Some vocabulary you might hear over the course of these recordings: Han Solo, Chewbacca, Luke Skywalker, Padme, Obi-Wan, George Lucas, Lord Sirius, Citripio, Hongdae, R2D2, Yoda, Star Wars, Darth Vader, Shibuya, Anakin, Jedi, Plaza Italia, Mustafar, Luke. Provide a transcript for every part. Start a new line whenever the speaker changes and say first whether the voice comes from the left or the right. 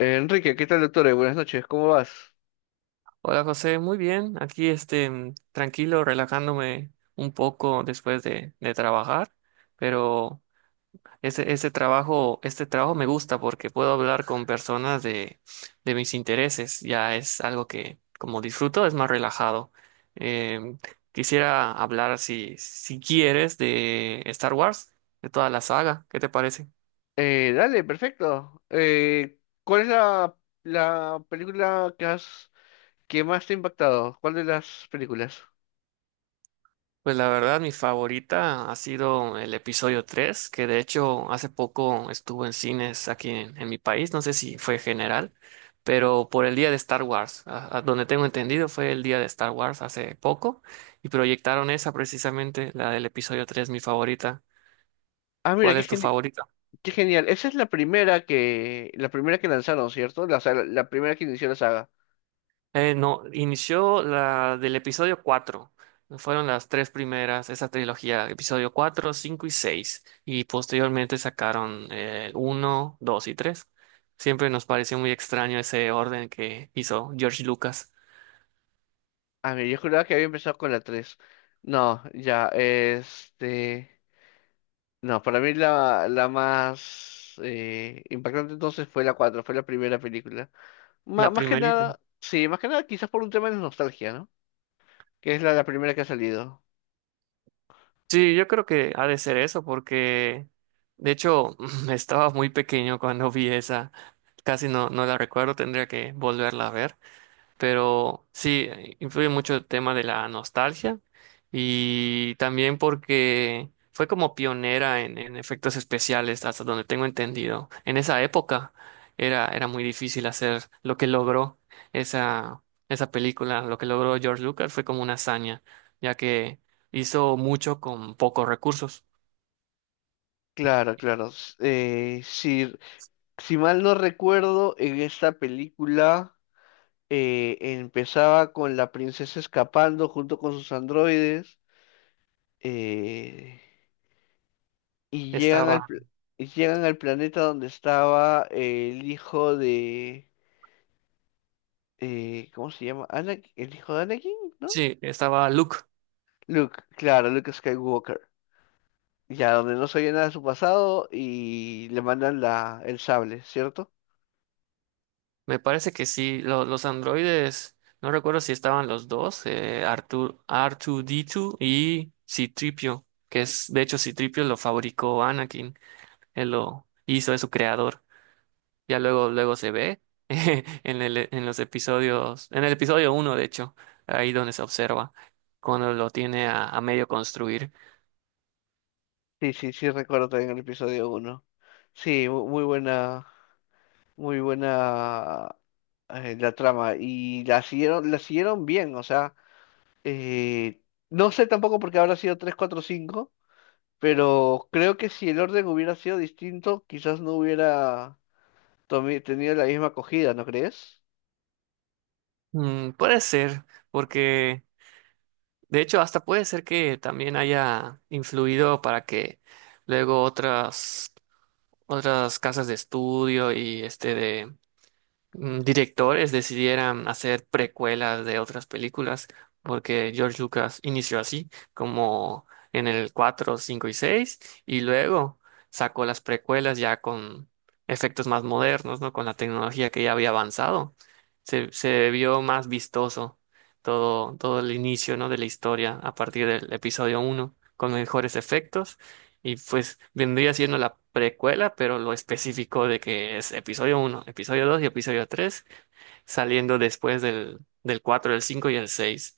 left: Enrique, ¿qué tal, doctor? Buenas noches, ¿cómo vas?
right: Hola José, muy bien. Aquí tranquilo, relajándome un poco después de trabajar, pero este trabajo me gusta porque puedo hablar con personas de mis intereses. Ya es algo que como disfruto, es más relajado. Em, Quisiera hablar si quieres de Star Wars, de toda la saga. ¿Qué te parece?
left: Dale, perfecto. ¿Cuál es la película que más te ha impactado? ¿Cuál de las películas?
right: Pues la verdad, mi favorita ha sido el episodio 3 que de hecho hace poco estuvo en cines aquí en mi país, no sé si fue general, pero por el día de Star Wars, a donde tengo entendido fue el día de Star Wars hace poco, y proyectaron esa precisamente, la del episodio 3 mi favorita.
left: Ah, mira,
right: ¿Cuál es tu favorita?
left: qué genial. Esa es la primera la primera que lanzaron, ¿cierto? La primera que inició la saga.
right: No, inició la del episodio 4. Fueron las tres primeras, esa trilogía, episodio 4, 5 y 6, y posteriormente sacaron 1, 2 y 3. Siempre nos pareció muy extraño ese orden que hizo George Lucas.
left: Ah, mira, yo juraba que había empezado con la 3. No, ya, no, para mí la más impactante entonces fue la 4, fue la primera película.
right: La
left: Más que
right: primerita.
left: nada, sí, más que nada quizás por un tema de nostalgia, ¿no? Que es la primera que ha salido.
right: Sí, yo creo que ha de ser eso, porque de hecho estaba muy pequeño cuando vi esa. Casi no, no la recuerdo, tendría que volverla a ver. Pero sí, influye mucho el tema de la nostalgia y también porque fue como pionera en efectos especiales, hasta donde tengo entendido. En esa época era muy difícil hacer lo que logró esa, esa película, lo que logró George Lucas fue como una hazaña, ya que hizo mucho con pocos recursos.
left: Claro, claro. Si, si mal no recuerdo, en esta película empezaba con la princesa escapando junto con sus androides eh, y llegan al,
right: Estaba,
left: pl- y llegan al planeta donde estaba el hijo de... ¿cómo se llama? El hijo de Anakin, ¿no?
right: sí, estaba Luke.
left: Luke, claro, Luke Skywalker. Ya, donde no se oye nada de su pasado y le mandan el sable, ¿cierto?
right: Me parece que sí, los androides, no recuerdo si estaban los dos, Artur, R2D2 y Citripio, que es, de hecho, Citripio lo fabricó Anakin, él lo hizo, es su creador. Ya luego se ve en en los episodios, en el episodio uno de hecho, ahí donde se observa, cuando lo tiene a medio construir.
left: Sí, sí, sí, recuerdo también el episodio uno. Sí, muy buena la trama. Y la siguieron bien, o sea, eh, no sé tampoco porque habrá sido 3 4 cinco, pero creo que si el orden hubiera sido distinto, quizás no hubiera tenido la misma acogida, ¿no crees?
right: Mm, puede ser, porque de hecho, hasta puede ser que también haya influido para que luego otras. Otras casas de estudio y directores decidieran hacer precuelas de otras películas, porque George Lucas inició así, como en el 4 5 y 6 y luego sacó las precuelas ya con efectos más modernos, ¿no? Con la tecnología que ya había avanzado. Se vio más vistoso todo el inicio, ¿no? De la historia a partir del episodio uno con mejores efectos y pues vendría siendo la precuela, pero lo específico de que es episodio uno episodio 2 y episodio 3 saliendo después del 4 el 5 y el seis.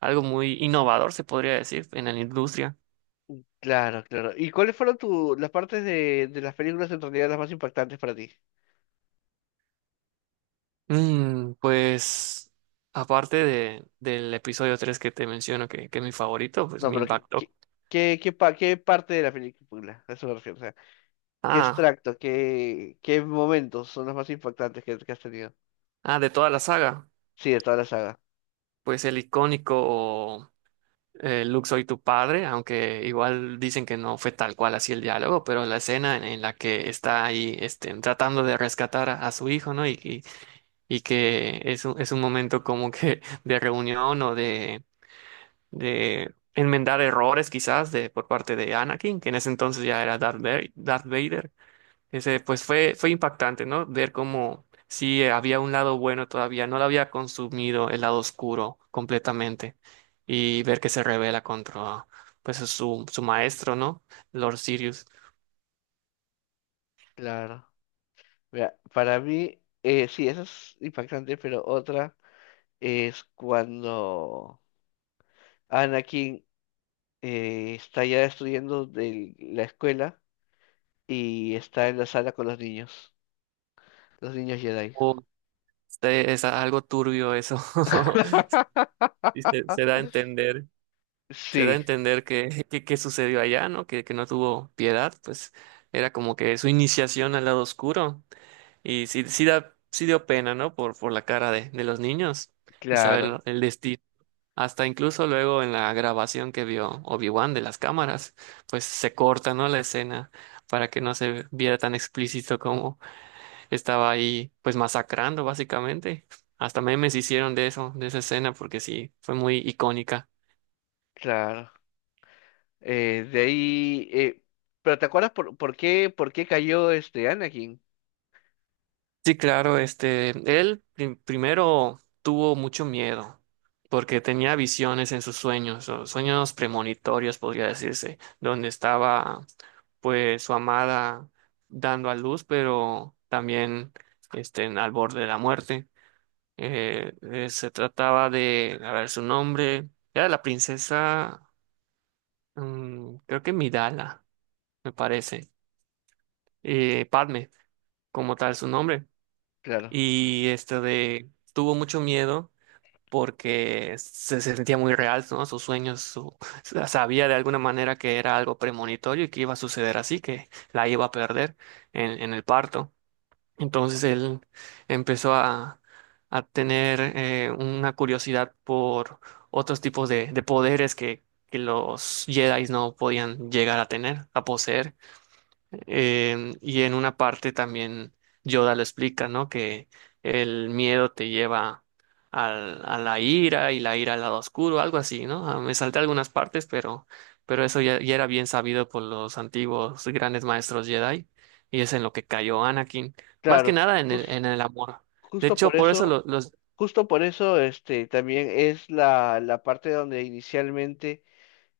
right: Algo muy innovador, se podría decir, en la industria.
left: Claro, claro. ¿Y cuáles fueron tu, las partes de las películas en realidad las más impactantes para ti?
right: Pues aparte del episodio 3 que te menciono, que es mi favorito, pues
left: No,
right: me
left: pero
right: impactó.
left: ¿qué parte de la película? A eso me refiero, o sea, ¿qué
right: Ah,
left: extracto, qué momentos son los más impactantes que has tenido?
right: de toda la saga,
left: Sí, de toda la saga.
right: pues el icónico Luke, soy tu padre, aunque igual dicen que no fue tal cual así el diálogo, pero la escena en la que está ahí este, tratando de rescatar a su hijo, ¿no? Y que es es un momento como que de reunión o de enmendar errores quizás de, por parte de Anakin, que en ese entonces ya era Darth Vader. Darth Vader. Ese, pues fue impactante, ¿no? Ver cómo sí había un lado bueno todavía, no lo había consumido el lado oscuro completamente y ver que se revela contra pues su maestro, ¿no? Lord Sirius.
left: Claro. Mira, para mí, sí, eso es impactante, pero otra es cuando Anakin está ya destruyendo la escuela y está en la sala con los niños Jedi.
right: Oh, este, es algo turbio eso. Y se da a entender, se da a
left: Sí,
right: entender que sucedió allá, ¿no? Que no tuvo piedad, pues era como que su iniciación al lado oscuro. Y sí, sí dio pena, ¿no? Por la cara de los niños y saber
left: claro,
right: el destino. Hasta incluso luego en la grabación que vio Obi-Wan de las cámaras, pues se corta, ¿no? La escena para que no se viera tan explícito como estaba ahí, pues masacrando básicamente. Hasta memes hicieron de eso, de esa escena, porque sí, fue muy icónica.
left: claro. Eh, de ahí, eh, pero ¿te acuerdas por qué por qué cayó este Anakin?
right: Sí, claro, este, primero tuvo mucho miedo porque tenía visiones en sus sueños, o sueños premonitorios, podría decirse, donde estaba pues su amada dando a luz, pero también este, al borde de la muerte. Se trataba de, a ver, su nombre era la princesa, creo que Midala, me parece, Padme, como tal su nombre,
left: Claro,
right: y tuvo mucho miedo porque se sentía muy real, ¿no? Sus sueños, su, sabía de alguna manera que era algo premonitorio y que iba a suceder así, que la iba a perder en el parto. Entonces él empezó a, a tener una curiosidad por otros tipos de poderes que los Jedi no podían llegar a tener, a poseer. Y en una parte también Yoda lo explica, ¿no? Que el miedo te lleva a la ira y la ira al lado oscuro, algo así, ¿no? Me salté algunas partes, pero eso ya, ya era bien sabido por los antiguos grandes maestros Jedi y es en lo que cayó Anakin, más que
left: claro,
right: nada en
left: jus-
right: en el amor. De
left: justo por
right: hecho, por eso
left: eso,
right: los.
left: justo por eso, este, también es la parte donde inicialmente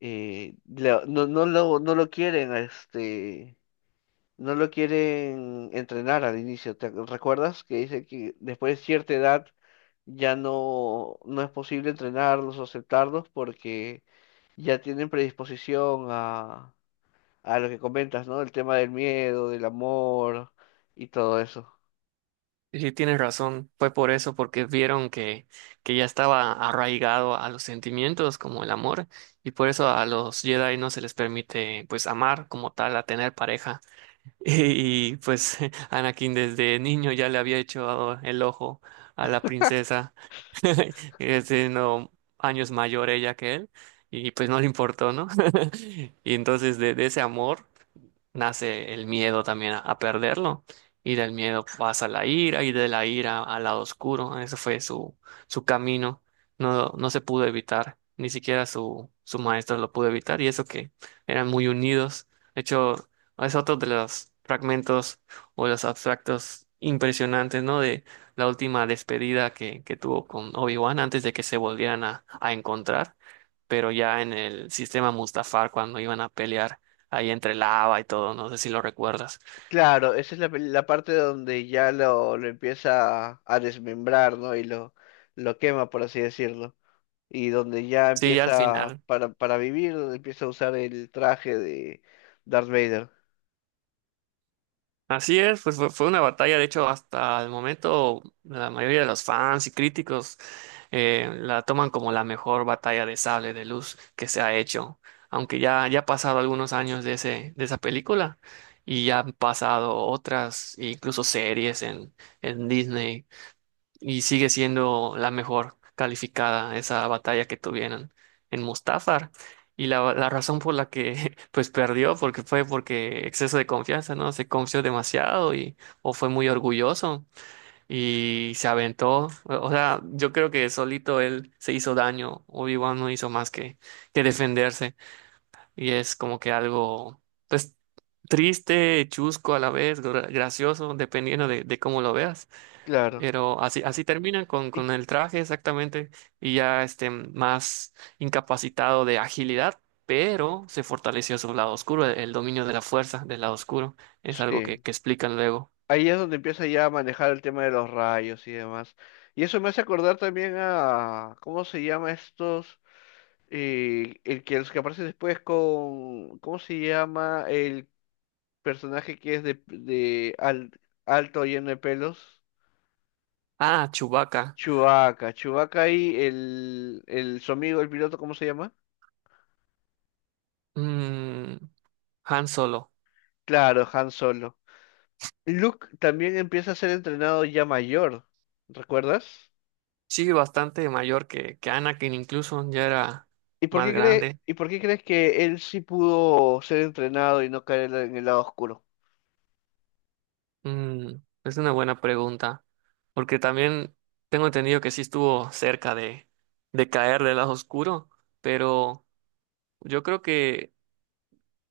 left: no, no lo quieren, este, no lo quieren entrenar al inicio. ¿ Recuerdas que dice que después de cierta edad ya no, no es posible entrenarlos o aceptarlos porque ya tienen predisposición a lo que comentas, ¿no? El tema del miedo, del amor y todo eso.
right: Sí, sí, tienes razón, fue por eso, porque vieron que ya estaba arraigado a los sentimientos como el amor, y por eso a los Jedi no se les permite pues amar como tal, a tener pareja. Y, pues Anakin desde niño ya le había hecho el ojo a la princesa, siendo años mayor ella que él, y pues no le importó, ¿no? Y entonces de ese amor nace el miedo también a perderlo. Y del miedo pasa la ira y de la ira al lado oscuro. Ese fue su camino. No, no se pudo evitar. Ni siquiera su maestro lo pudo evitar. Y eso que eran muy unidos. De hecho, es otro de los fragmentos o los abstractos impresionantes, ¿no? De la última despedida que tuvo con Obi-Wan antes de que se volvieran a encontrar pero ya en el sistema Mustafar cuando iban a pelear ahí entre lava y todo, no sé si lo recuerdas.
left: Claro, esa es la parte donde ya lo empieza a desmembrar, ¿no? Y lo quema, por así decirlo. Y donde ya
right: Sí, ya al
left: empieza,
right: final.
left: para vivir, donde empieza a usar el traje de Darth Vader.
right: Así es, pues fue una batalla, de hecho, hasta el momento la mayoría de los fans y críticos la toman como la mejor batalla de sable de luz que se ha hecho, aunque ya ha pasado algunos años de de esa película y ya han pasado otras, incluso series en Disney y sigue siendo la mejor calificada esa batalla que tuvieron en Mustafar. Y la razón por la que pues perdió porque fue porque exceso de confianza, ¿no? Se confió demasiado y o fue muy orgulloso y se aventó. O sea, yo creo que solito él se hizo daño. Obi-Wan no hizo más que defenderse y es como que algo pues triste, chusco a la vez, gracioso, dependiendo de cómo lo veas.
left: Claro.
right: Pero así, así terminan
left: Y-
right: con el traje exactamente y ya este más incapacitado de agilidad, pero se fortaleció su lado oscuro, el dominio de la fuerza del lado oscuro. Es algo
left: Sí,
right: que explican luego.
left: ahí es donde empieza ya a manejar el tema de los rayos y demás. Y eso me hace acordar también a, ¿cómo se llama estos? El que Los que aparece después con, ¿cómo se llama? El personaje que es alto lleno de pelos.
right: Ah, Chewbacca.
left: Chewbacca, Chewbacca y el su amigo, el piloto, ¿cómo se llama?
right: Mm, Han Solo.
left: Claro, Han Solo. Luke también empieza a ser entrenado ya mayor, ¿recuerdas?
right: Sí, bastante mayor que Anakin, incluso ya era más grande.
left: ¿Y por qué crees que él sí pudo ser entrenado y no caer en el lado oscuro?
right: Mm, es una buena pregunta, porque también tengo entendido que sí estuvo cerca de caer del lado oscuro, pero... Yo creo que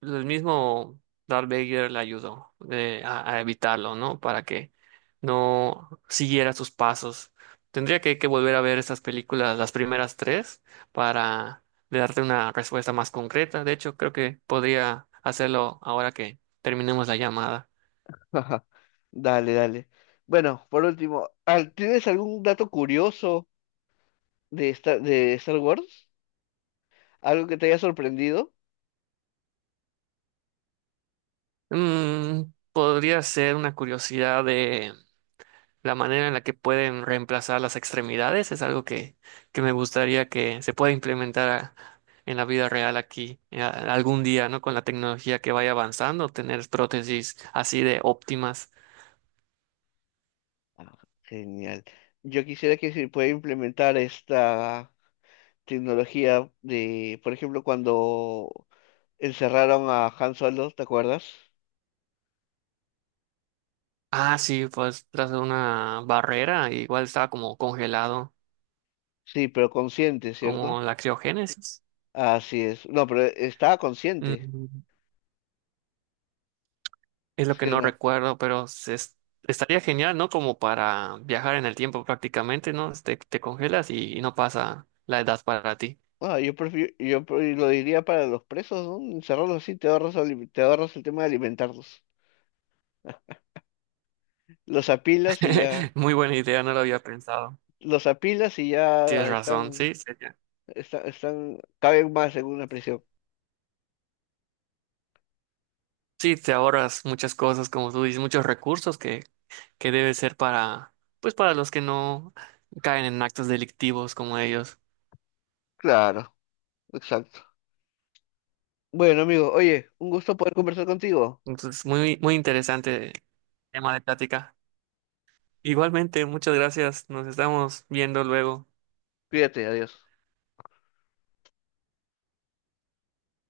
right: el mismo Darth Vader le ayudó a evitarlo, ¿no? Para que no siguiera sus pasos. Tendría que volver a ver estas películas, las primeras tres, para darte una respuesta más concreta. De hecho, creo que podría hacerlo ahora que terminemos la llamada.
left: Dale, dale. Bueno, por último, ¿tienes algún dato curioso de Star Wars? ¿Algo que te haya sorprendido?
right: Mm, podría ser una curiosidad de... la manera en la que pueden reemplazar las extremidades es algo que me gustaría que se pueda implementar en la vida real aquí algún día, ¿no? Con la tecnología que vaya avanzando, tener prótesis así de óptimas.
left: Ah, genial. Yo quisiera que se pueda implementar esta tecnología de, por ejemplo, cuando encerraron a Han Solo, ¿te acuerdas?
right: Ah, sí, pues tras una barrera, igual estaba como congelado,
left: Sí, pero consciente,
right: como
left: ¿cierto?
right: la criogénesis.
left: Así es. No, pero estaba consciente,
right: Mm, es lo
left: ¿sí
right: que
left: o
right: no
left: no?
right: recuerdo, pero estaría genial, ¿no? Como para viajar en el tiempo prácticamente, ¿no? Te congelas y no pasa la edad para ti.
left: Ah, yo prefiero, lo diría para los presos, ¿no? Encerrarlos así, te ahorras el tema de alimentarlos. Los apilas y ya,
right: Muy buena idea, no lo había pensado.
left: los apilas y
right: Tienes
left: ya
right: razón,
left: están.
right: sí, sería.
left: Están, caben más en una prisión.
right: Sí, te ahorras muchas cosas, como tú dices, muchos recursos que debe ser para, pues para los que no caen en actos delictivos como ellos.
left: Claro, exacto. Bueno, amigo, oye, un gusto poder conversar contigo.
right: Entonces, muy interesante tema de plática. Igualmente, muchas gracias. Nos estamos viendo luego.
left: Cuídate, adiós.